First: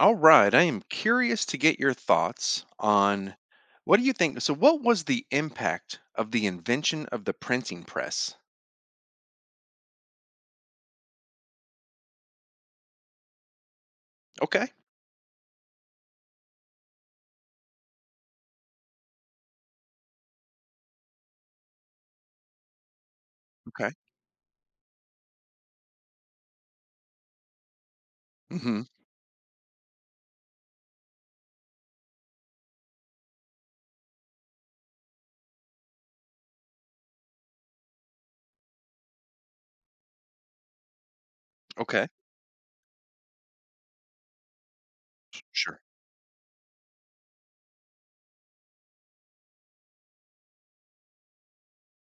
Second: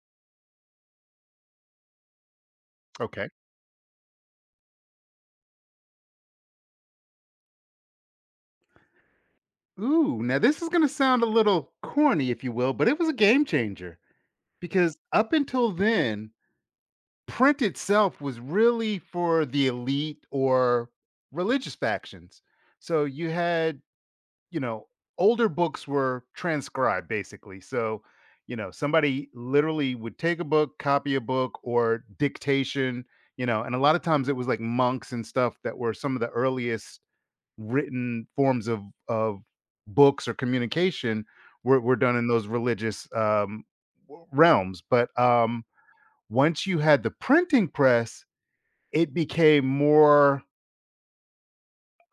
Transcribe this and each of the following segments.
All right. I am curious to get your thoughts Okay. on what do you think? So, what was the impact of the invention of the printing press? Ooh, now this is going to sound a little corny, if you will, but it was a game changer Okay. because up until then, print itself was really for the elite or religious factions. So you had, Okay. you know, older books were transcribed basically. So, Mm-hmm. somebody literally would take a book, copy a book, or dictation, and a lot of times it was like monks and stuff that were some of the earliest written forms of of books or communication were Okay. done in those religious realms. But Sure. once you had the printing press, it became more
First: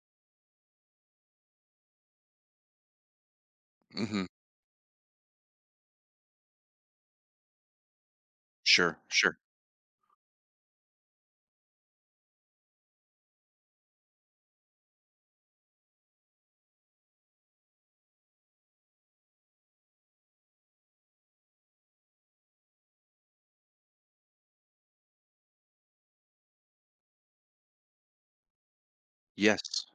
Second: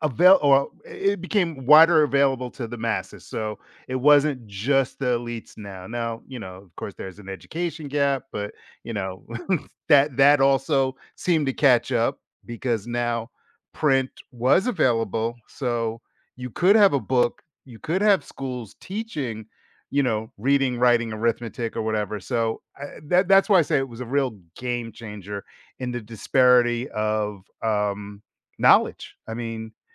avail or it became wider available to the masses. So it Mm-hmm. wasn't just the elites now. Now, of course there's an education gap, but you Sure. know, Sure. that also seemed to catch up because now print was available. So you could have a book, you could have schools teaching, reading, writing, arithmetic or whatever. So that's why I say it was a real game changer in the disparity of knowledge. I mean, Yes.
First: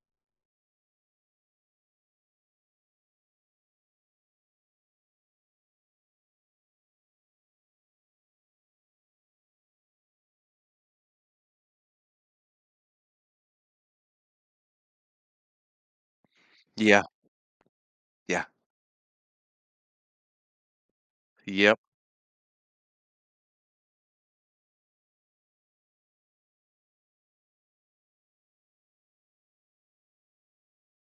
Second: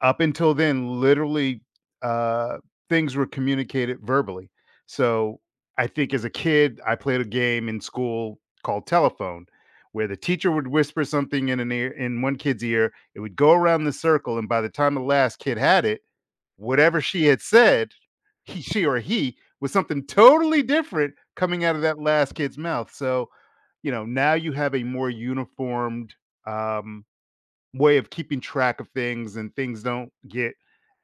up until then, literally, uh, things were communicated verbally. So, I think as a kid, I played a game in school called telephone, where the teacher would whisper something in an ear in one kid's ear, it would go around the circle, and by the time the last kid had it, whatever Yeah. she had said, Yeah. he she or he, was something totally different coming out Yep. of that last kid's mouth. So, now you have a more uniformed, um way of keeping track of things and things don't get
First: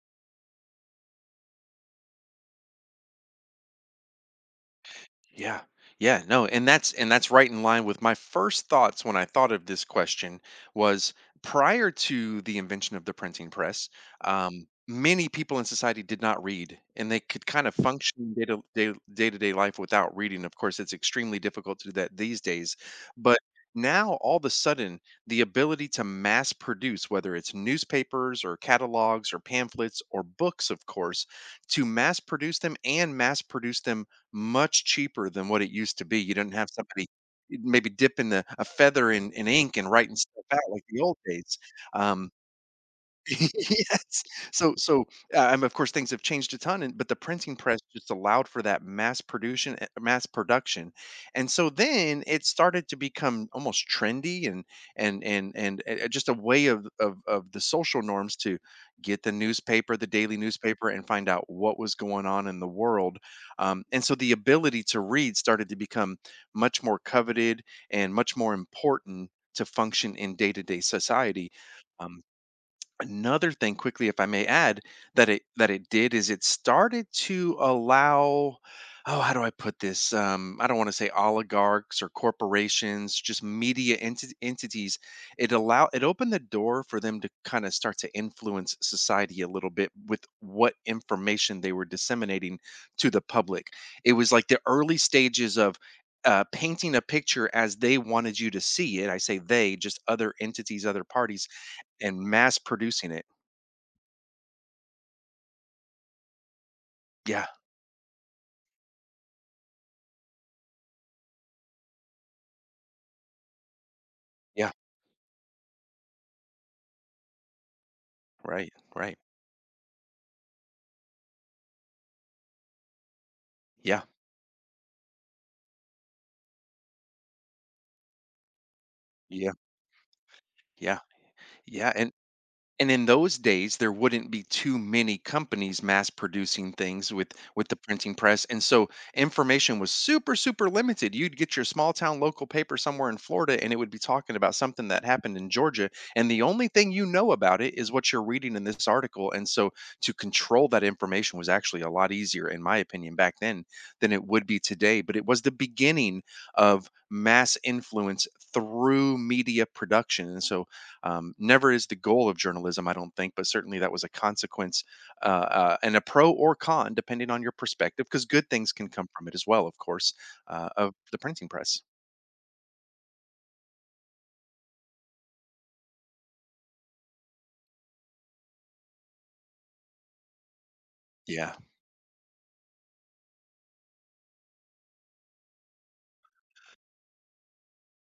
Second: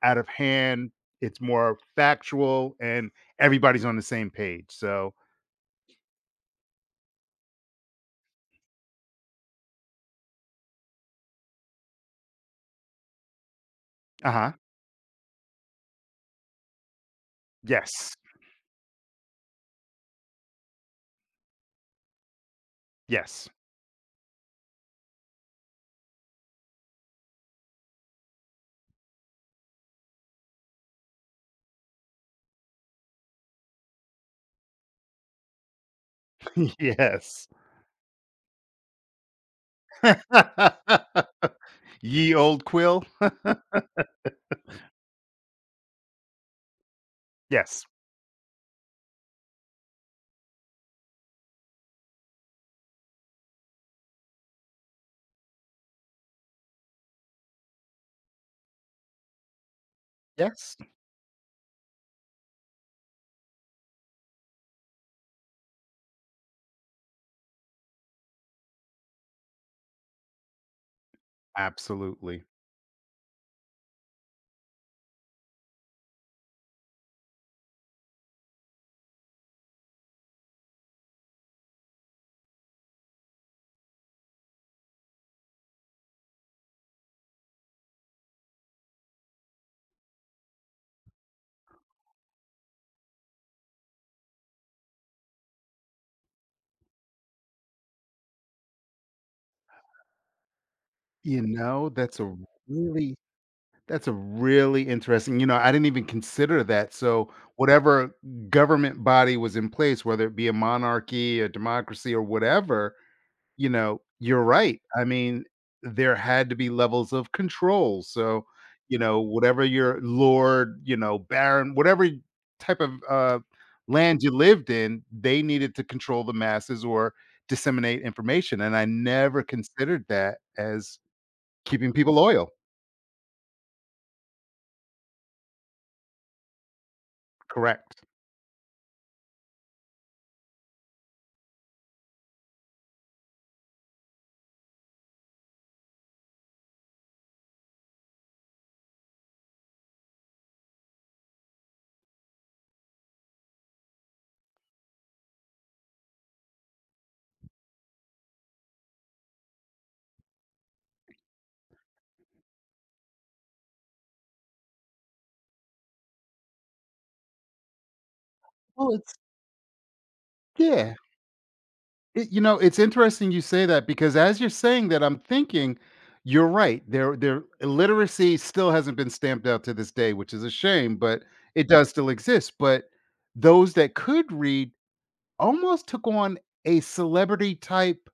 out of hand. It's more factual and everybody's on the same page. So, Yeah. Yeah, no, and that's right in line with my first thoughts when I thought of this question was prior to the invention of the printing press. uh-huh. Many people in society did not read and they could kind of Yes. function day to day life without reading. Of course, it's extremely difficult to do that these days, but Yes. now all of a sudden the ability to mass produce, whether it's newspapers or catalogs or pamphlets or books, of course, to mass produce them and mass produce them much cheaper than what it used to be. You didn't have somebody yes. maybe dipping a feather in ink and writing stuff out like the old days. Um, Ye old quill. Yes. So, of course, things have changed a ton, and but the printing press Yes. just allowed for that mass production, mass production, and so then it started to become almost trendy and just a way of of the social norms to get the newspaper, the daily Yes. newspaper, and find out what was going on in the world. And so the ability to read started to become much more coveted and much more important to function in day to day society. Um, Absolutely. Another thing quickly, if I may add, that it did is it started to allow, oh, how do I put this? I don't want to say oligarchs or corporations, just media entities. It opened the door for them to kind of start to influence society a little bit with what information they were disseminating to the public. It was like the early stages of painting a picture as they wanted you to see it. I say they, just other entities, other You parties, know, and mass producing really it. that's a really interesting. You know, I didn't even consider that. So, Yeah, whatever government body was in place, whether it be a monarchy, a democracy or whatever, you know, you're yeah, right. I mean, there had to be levels of control. So, right, right. Whatever your lord, baron, whatever type of Yeah, land you lived in, they needed to control the masses or disseminate information. And I never yeah, considered that as yeah, keeping yeah, people and loyal. And in those days, there wouldn't be too many companies mass producing things with the Correct. printing press, and so information was super, super limited. You'd get your small town local paper somewhere in Florida, and it would be talking about something that happened in Georgia, and the only thing you know about it is what you're reading in this article. And so, to control that information was actually a lot easier, in my opinion, back then than it would be today. But it was the beginning of mass influence through media production, and so, never is the goal of journalism, I don't think, but certainly that was a consequence, and a pro or con, depending on your perspective, because good things can Well, come it's from it as well, of course, yeah. of the printing press. It, it's interesting you say that because as you're saying that, I'm thinking you're right. Their illiteracy still hasn't been stamped out to this day, which is a shame, but Yeah. it does still exist. But those that could read almost took on a celebrity type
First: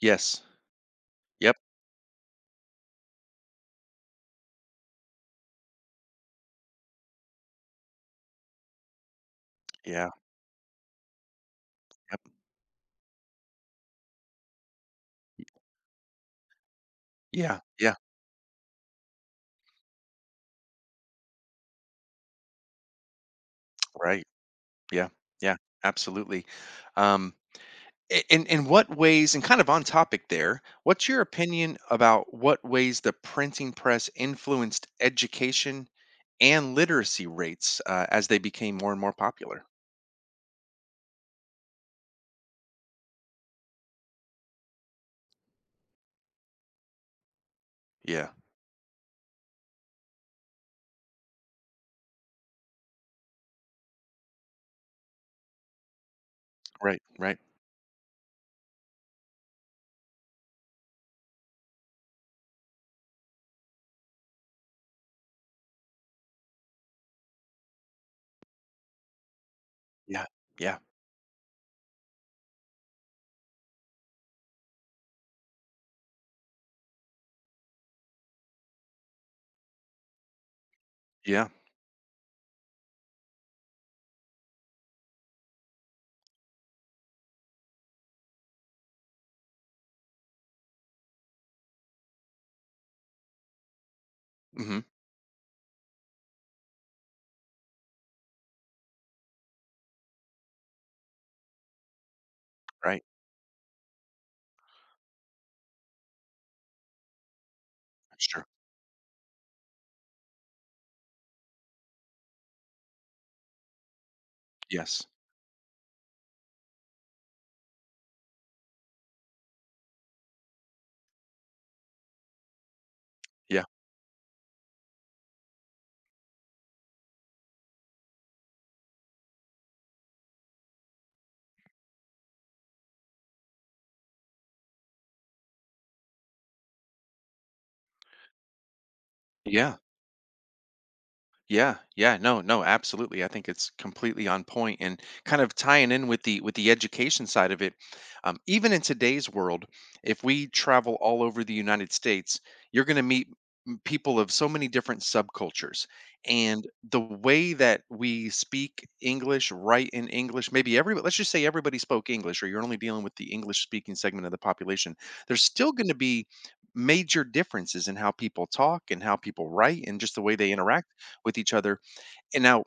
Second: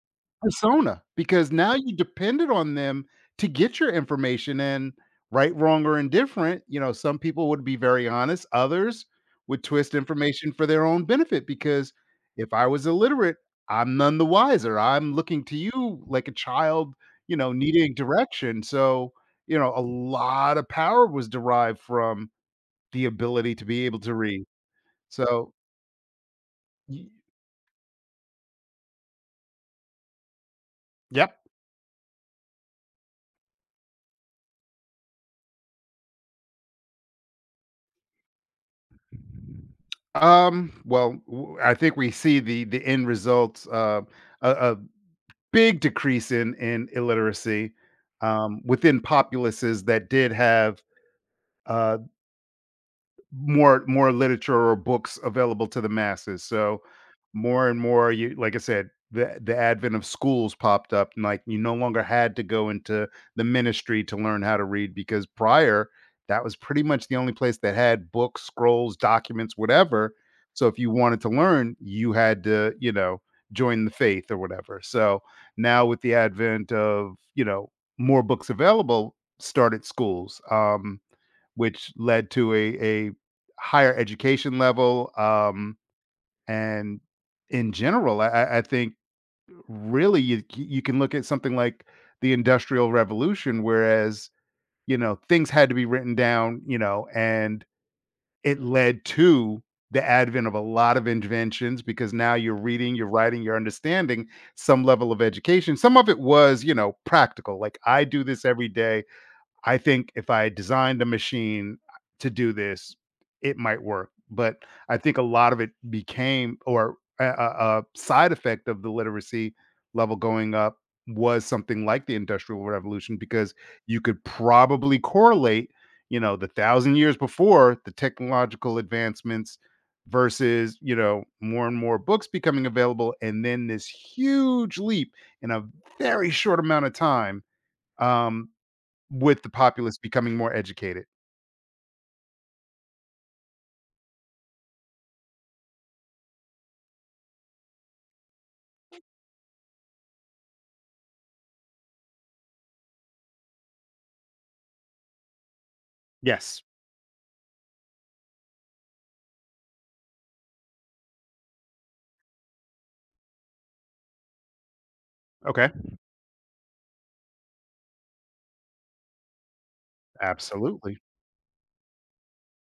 Yes. persona, because Yep. now you depended on them to get your information and right, wrong, or indifferent, some people would be very honest, others would twist Yeah. information for their own benefit because Yep. if I was illiterate, I'm none the wiser. I'm looking y- to you like a child, Yeah. needing Yeah. direction. So, a lot of power was derived from the ability to be able to Right. read. Yeah. So, Yeah. Absolutely. y- Um, in what ways, and kind of on topic there, what's your yep. opinion about what ways the printing press influenced education and literacy rates, as they became more and more popular? Well, I think we see the end results a big decrease in illiteracy Yeah. Within populaces that did have uh, more literature or books available to the masses, so Right, right. more and more you like I said, the advent of schools popped up, and, like, you no longer had to go into the ministry to learn how to read because prior, that was pretty much the only place that had books, scrolls, documents, whatever, Yeah, so if yeah, you wanted to learn, you had to, join the faith or whatever, so now with the advent of, more books available, start at schools, yeah. which led to a higher education level, and in general, I think really you can look at something like the Industrial Revolution, whereas, Mhm. Things had to be written down, and it led to the advent of a lot of inventions because now you're reading, Right. you're writing, you're understanding some level of education. Some of it was, practical, like, I do this Sure. every day I think if I designed a machine to do this, it might work. But I Yes. think a lot of it became, or a side effect of the literacy level going up was something like the Industrial Revolution, because Yeah. you could probably correlate, the 1,000 years before the technological advancements versus, more and more books becoming available. And then this huge leap in a very short amount of time um, with the Yeah. populace becoming more educated. Yeah, yeah. No, no, absolutely. I think it's completely on point and kind of tying in with the education side of it. Even in today's world, if we travel all over the United States, you're gonna meet people of so many different subcultures. Yes. And the way that we speak English, write in English, maybe every, let's just say everybody spoke English, or you're only dealing with the English speaking segment of the population, there's Okay. still going to be major differences in how people talk and how people write and just the way they interact Absolutely. with each other. And now,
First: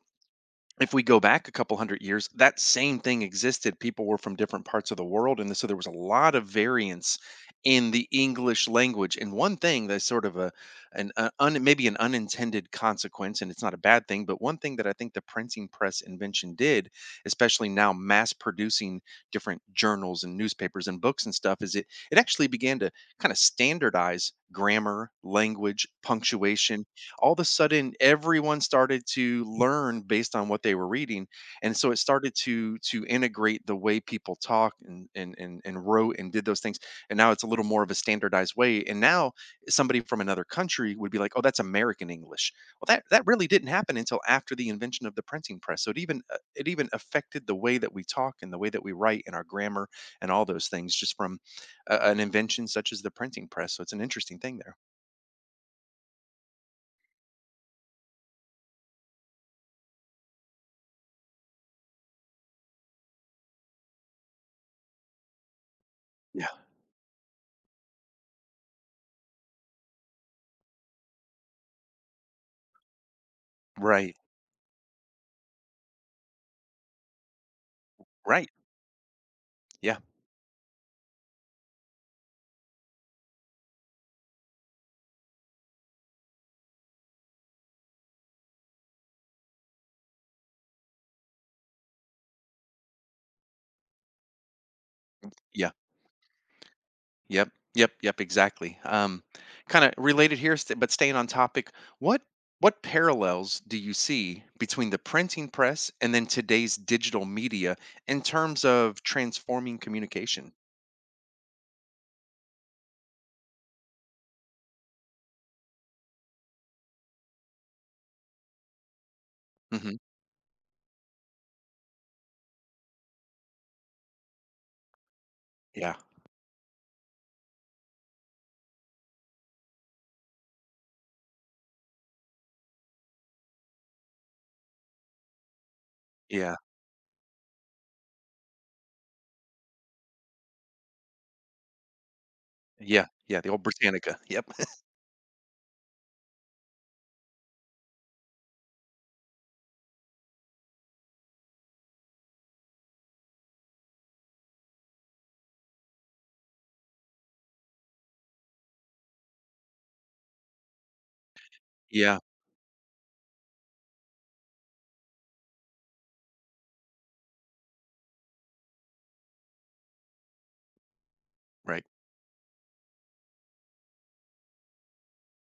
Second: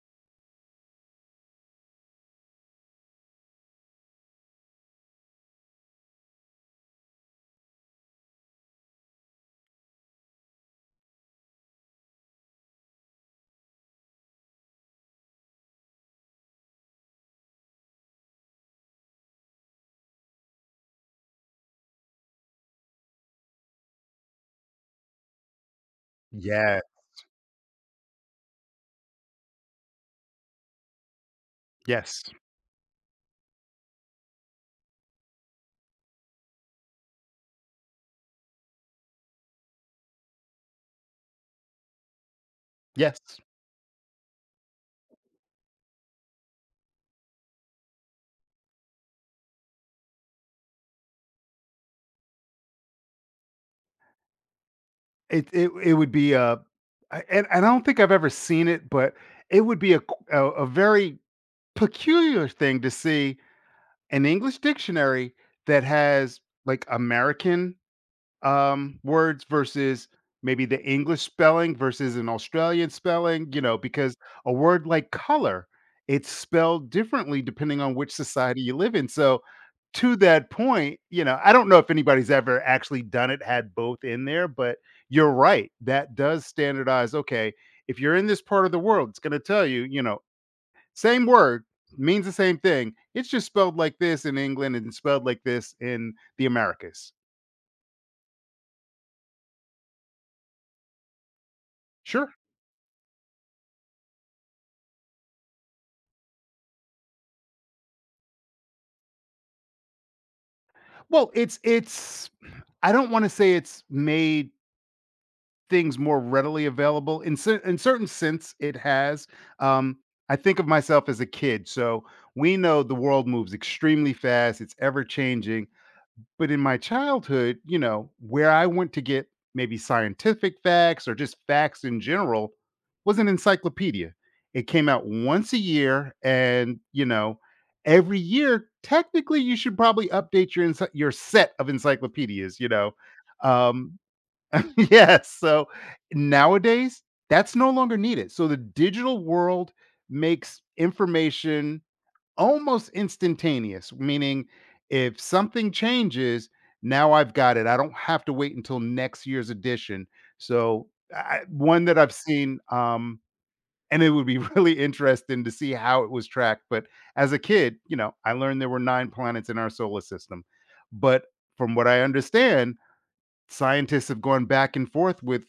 if we go back a couple hundred years, that same thing existed. People were from different parts of the world, and so there was a lot of variance in the English language. And one thing that's sort of a an maybe an unintended consequence, and it's not a bad thing, but one thing that I think the printing press invention did, especially now mass producing different journals and newspapers and books and stuff, is it actually began to kind of standardize grammar, language, Yeah. punctuation. All of a sudden everyone started to learn based on what they were reading, and so it Yes. started to integrate the way people talk and and wrote and did those things. And now it's a little more of a standardized way, and now somebody from another country would be like, oh, that's American English. Well, that Yes. that really didn't happen until after the invention of the printing press. So it even, it even affected the way that we talk and the way that we write and our grammar and all those things, just from an invention such as the printing press. So it's an interesting thing there. It would be a I and I don't think I've ever seen it, but it would be a a very peculiar thing to see an English dictionary that has, Yeah. like, American words versus maybe the English spelling versus an Australian spelling, you know, because Right, a word like color, it's spelled differently depending on which right, society you live in. So, yeah. to that point, I don't know if anybody's ever actually done it, had both in there, but you're right. That does standardize. Okay. If you're in this part of the world, it's going to tell you, same word means the same thing. It's just spelled like this in England and spelled like Yeah. this in the Americas. Yep. Yep. Yep. Exactly. Kind of related here, but staying on topic. What Sure. what parallels do you see between the printing press and then today's digital media in terms of transforming communication? Well, it's I don't wanna say it's made things more readily available. In cer in certain sense, it has. Um, Hmm. I think of myself as a kid, so we know the world moves extremely fast, it's ever changing. Yeah. But in my childhood, where I went to get maybe scientific facts or just facts in general was an encyclopedia. It came out once a year, Yeah. and every year, technically, you should probably update your your set of encyclopedias. Yeah. Yeah. The old um, Britannica. Yep. yes. So nowadays, that's no longer needed. So the digital world makes information almost instantaneous, meaning if something changes, now I've got it. I don't have to wait until next year's edition. So, one that I've Yeah. seen, and it would be really interesting to see how it was tracked. But as a kid, I learned there were 9 planets in our solar system. But from Right. what I understand, scientists have gone back and forth with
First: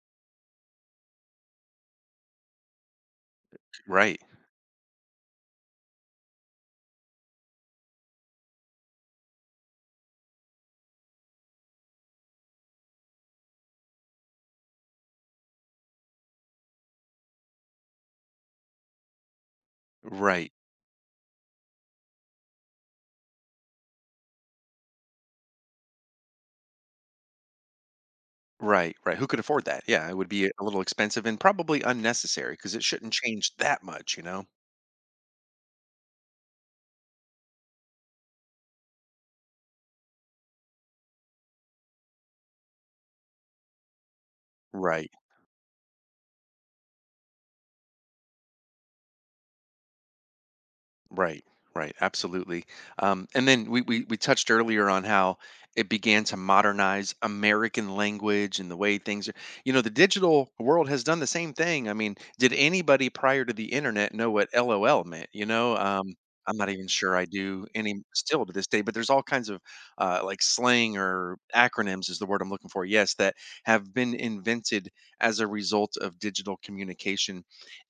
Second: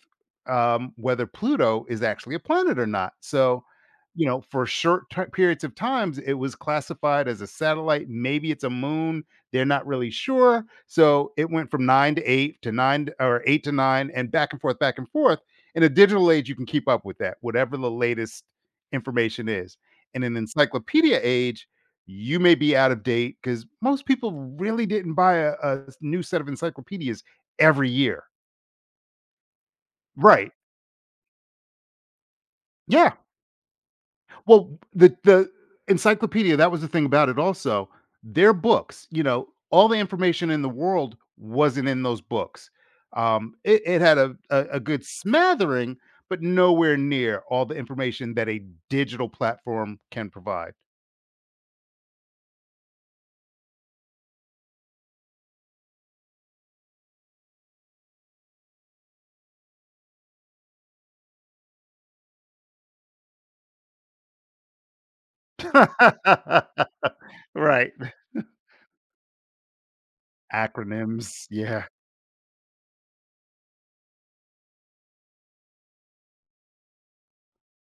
whether Pluto is actually a planet or not. So, Right. For short periods of times, it was classified as a satellite. Maybe it's a moon. They're not really sure. So it went from 9 to 8 to nine to- or 8 to 9 and back and forth, back and forth. In a digital age, you can keep up with that, whatever the latest information is. In an Right. encyclopedia age, you may be out of date because most people really didn't buy a new set of encyclopedias every year. Right. Right. Who could afford that? Yeah. It would be Right. a little expensive and probably unnecessary because it Yeah. shouldn't change that much, you know? Well, the encyclopedia, that was the thing about it also. Their books, all the information in the world wasn't in those books. It had a good Right. smattering, but nowhere near all the information that a digital platform can provide. Right, right, absolutely. And then we, we touched earlier on how it began to modernize American language and the way things are. You know, the digital world has done the same thing. I mean, did anybody prior to the internet know what LOL meant? You know, I'm not even sure I do right. any still to this day. But there's all kinds of like slang or Acronyms. Yeah. acronyms is the word I'm looking for. Yes, that have been invented as a result of digital communication,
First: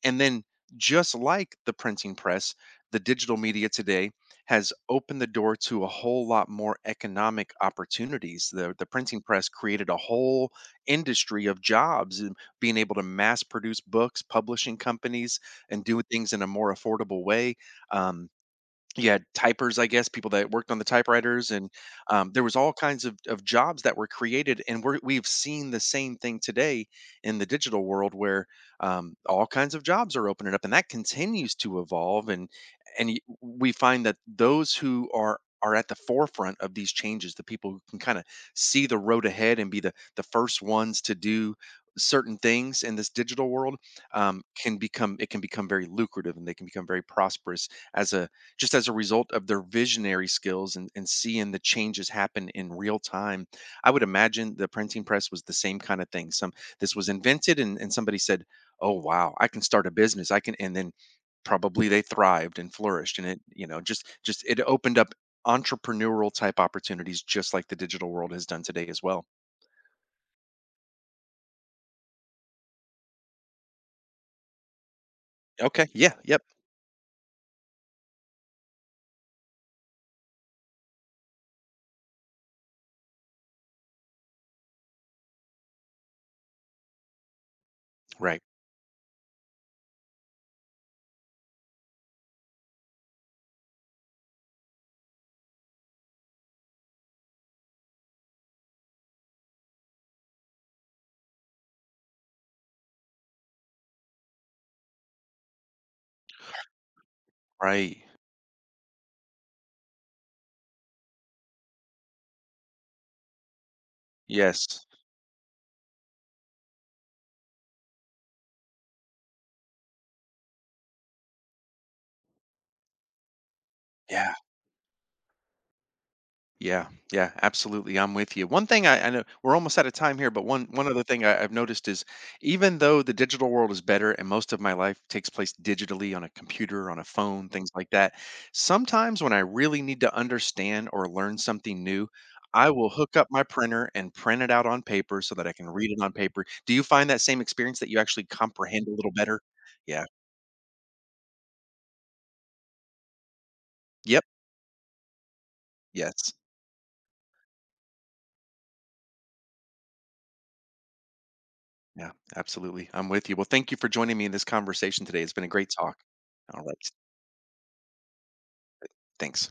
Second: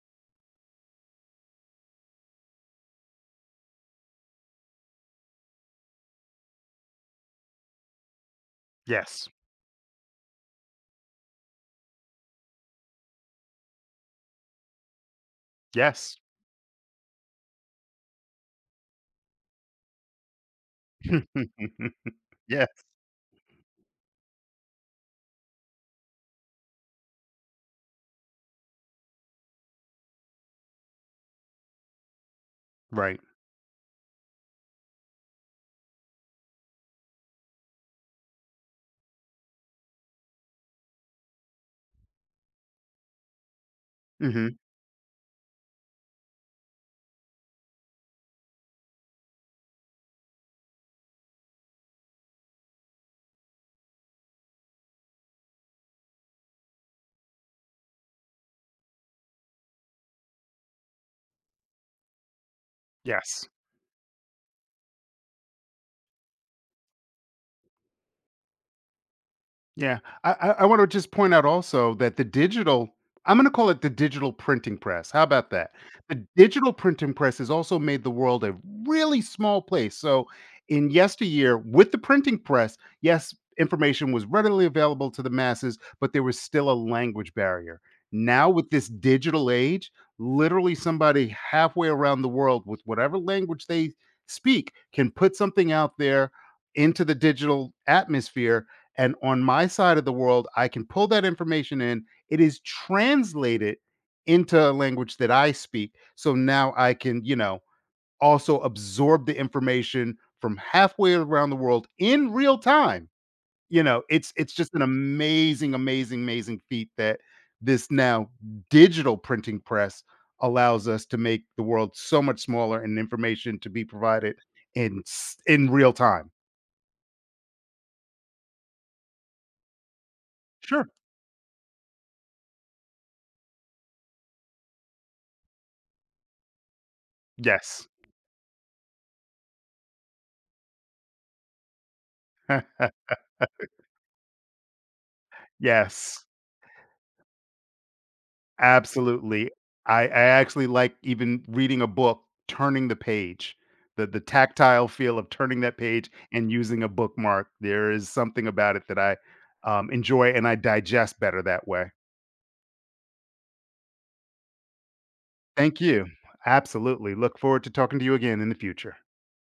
and then, just like the printing press, the digital media today has opened the door to a whole lot more economic opportunities. The printing Yes. press created a whole industry of jobs and being able to mass produce books, publishing companies, and do Yes. things in a more affordable way. Um, you had typers, I guess, people that worked on the typewriters, and there was yes. all kinds of jobs that were created. And we've seen the same thing today in the digital world, where all kinds of jobs are opening up, and that continues to evolve. And Right. We find that those who are at the forefront of these changes, the people who can kind of see the road ahead and be the first ones to do certain things in this digital world, Hmm. can become, it can become very lucrative and they can become very prosperous as a, just as a result of their visionary skills and seeing the changes happen in real time. I would imagine the printing press was the same kind of thing. Some, this was invented and somebody said, oh wow, I can start a business. I can, and then probably they thrived and flourished. And it, Yes. you know, just it opened up entrepreneurial type opportunities just like the digital world has done today as well. Yeah, I want to just point out also that the digital, I'm going to call it the digital printing press. How about that? Okay. Yeah. The Yep. digital printing press has also made the world a really small place. So, in yesteryear, with the printing press, yes, information was readily available to the masses, but there was still a language barrier. Right. Now, with this digital age, literally somebody halfway around the world with whatever language they speak can put something out there into the digital atmosphere and on my side of the world, I can pull that information in. It is translated into a language that I speak. So now I can, Right. also absorb the information from halfway around the world in real time. You know, it's just an Yes. amazing, amazing, amazing feat that this now digital printing press allows us to make the world so much smaller and information to be Yeah. provided in in real time. Yeah, yeah, absolutely. I'm with you. One thing, I know we're almost out of time here, but one Sure. one other thing I've noticed is, even though the digital world is better and most of my life takes place digitally on a computer, on a phone, things Yes. like that, sometimes when I really need to understand or learn something new, I will hook up my printer and print it out on paper so that I can read it on yes. paper. Do you find that same experience that you actually comprehend a little better? Absolutely. I Yeah. Actually like even reading a book, turning the page. The Yep. tactile feel of turning that page Yes. and using a bookmark. There is something about it that enjoy and I digest better that way. Yeah, absolutely. I'm with you. Well, thank you for joining me in this conversation today. It's been a great Thank talk. you. All right. Absolutely. Look forward to talking to you again in the future. Thanks.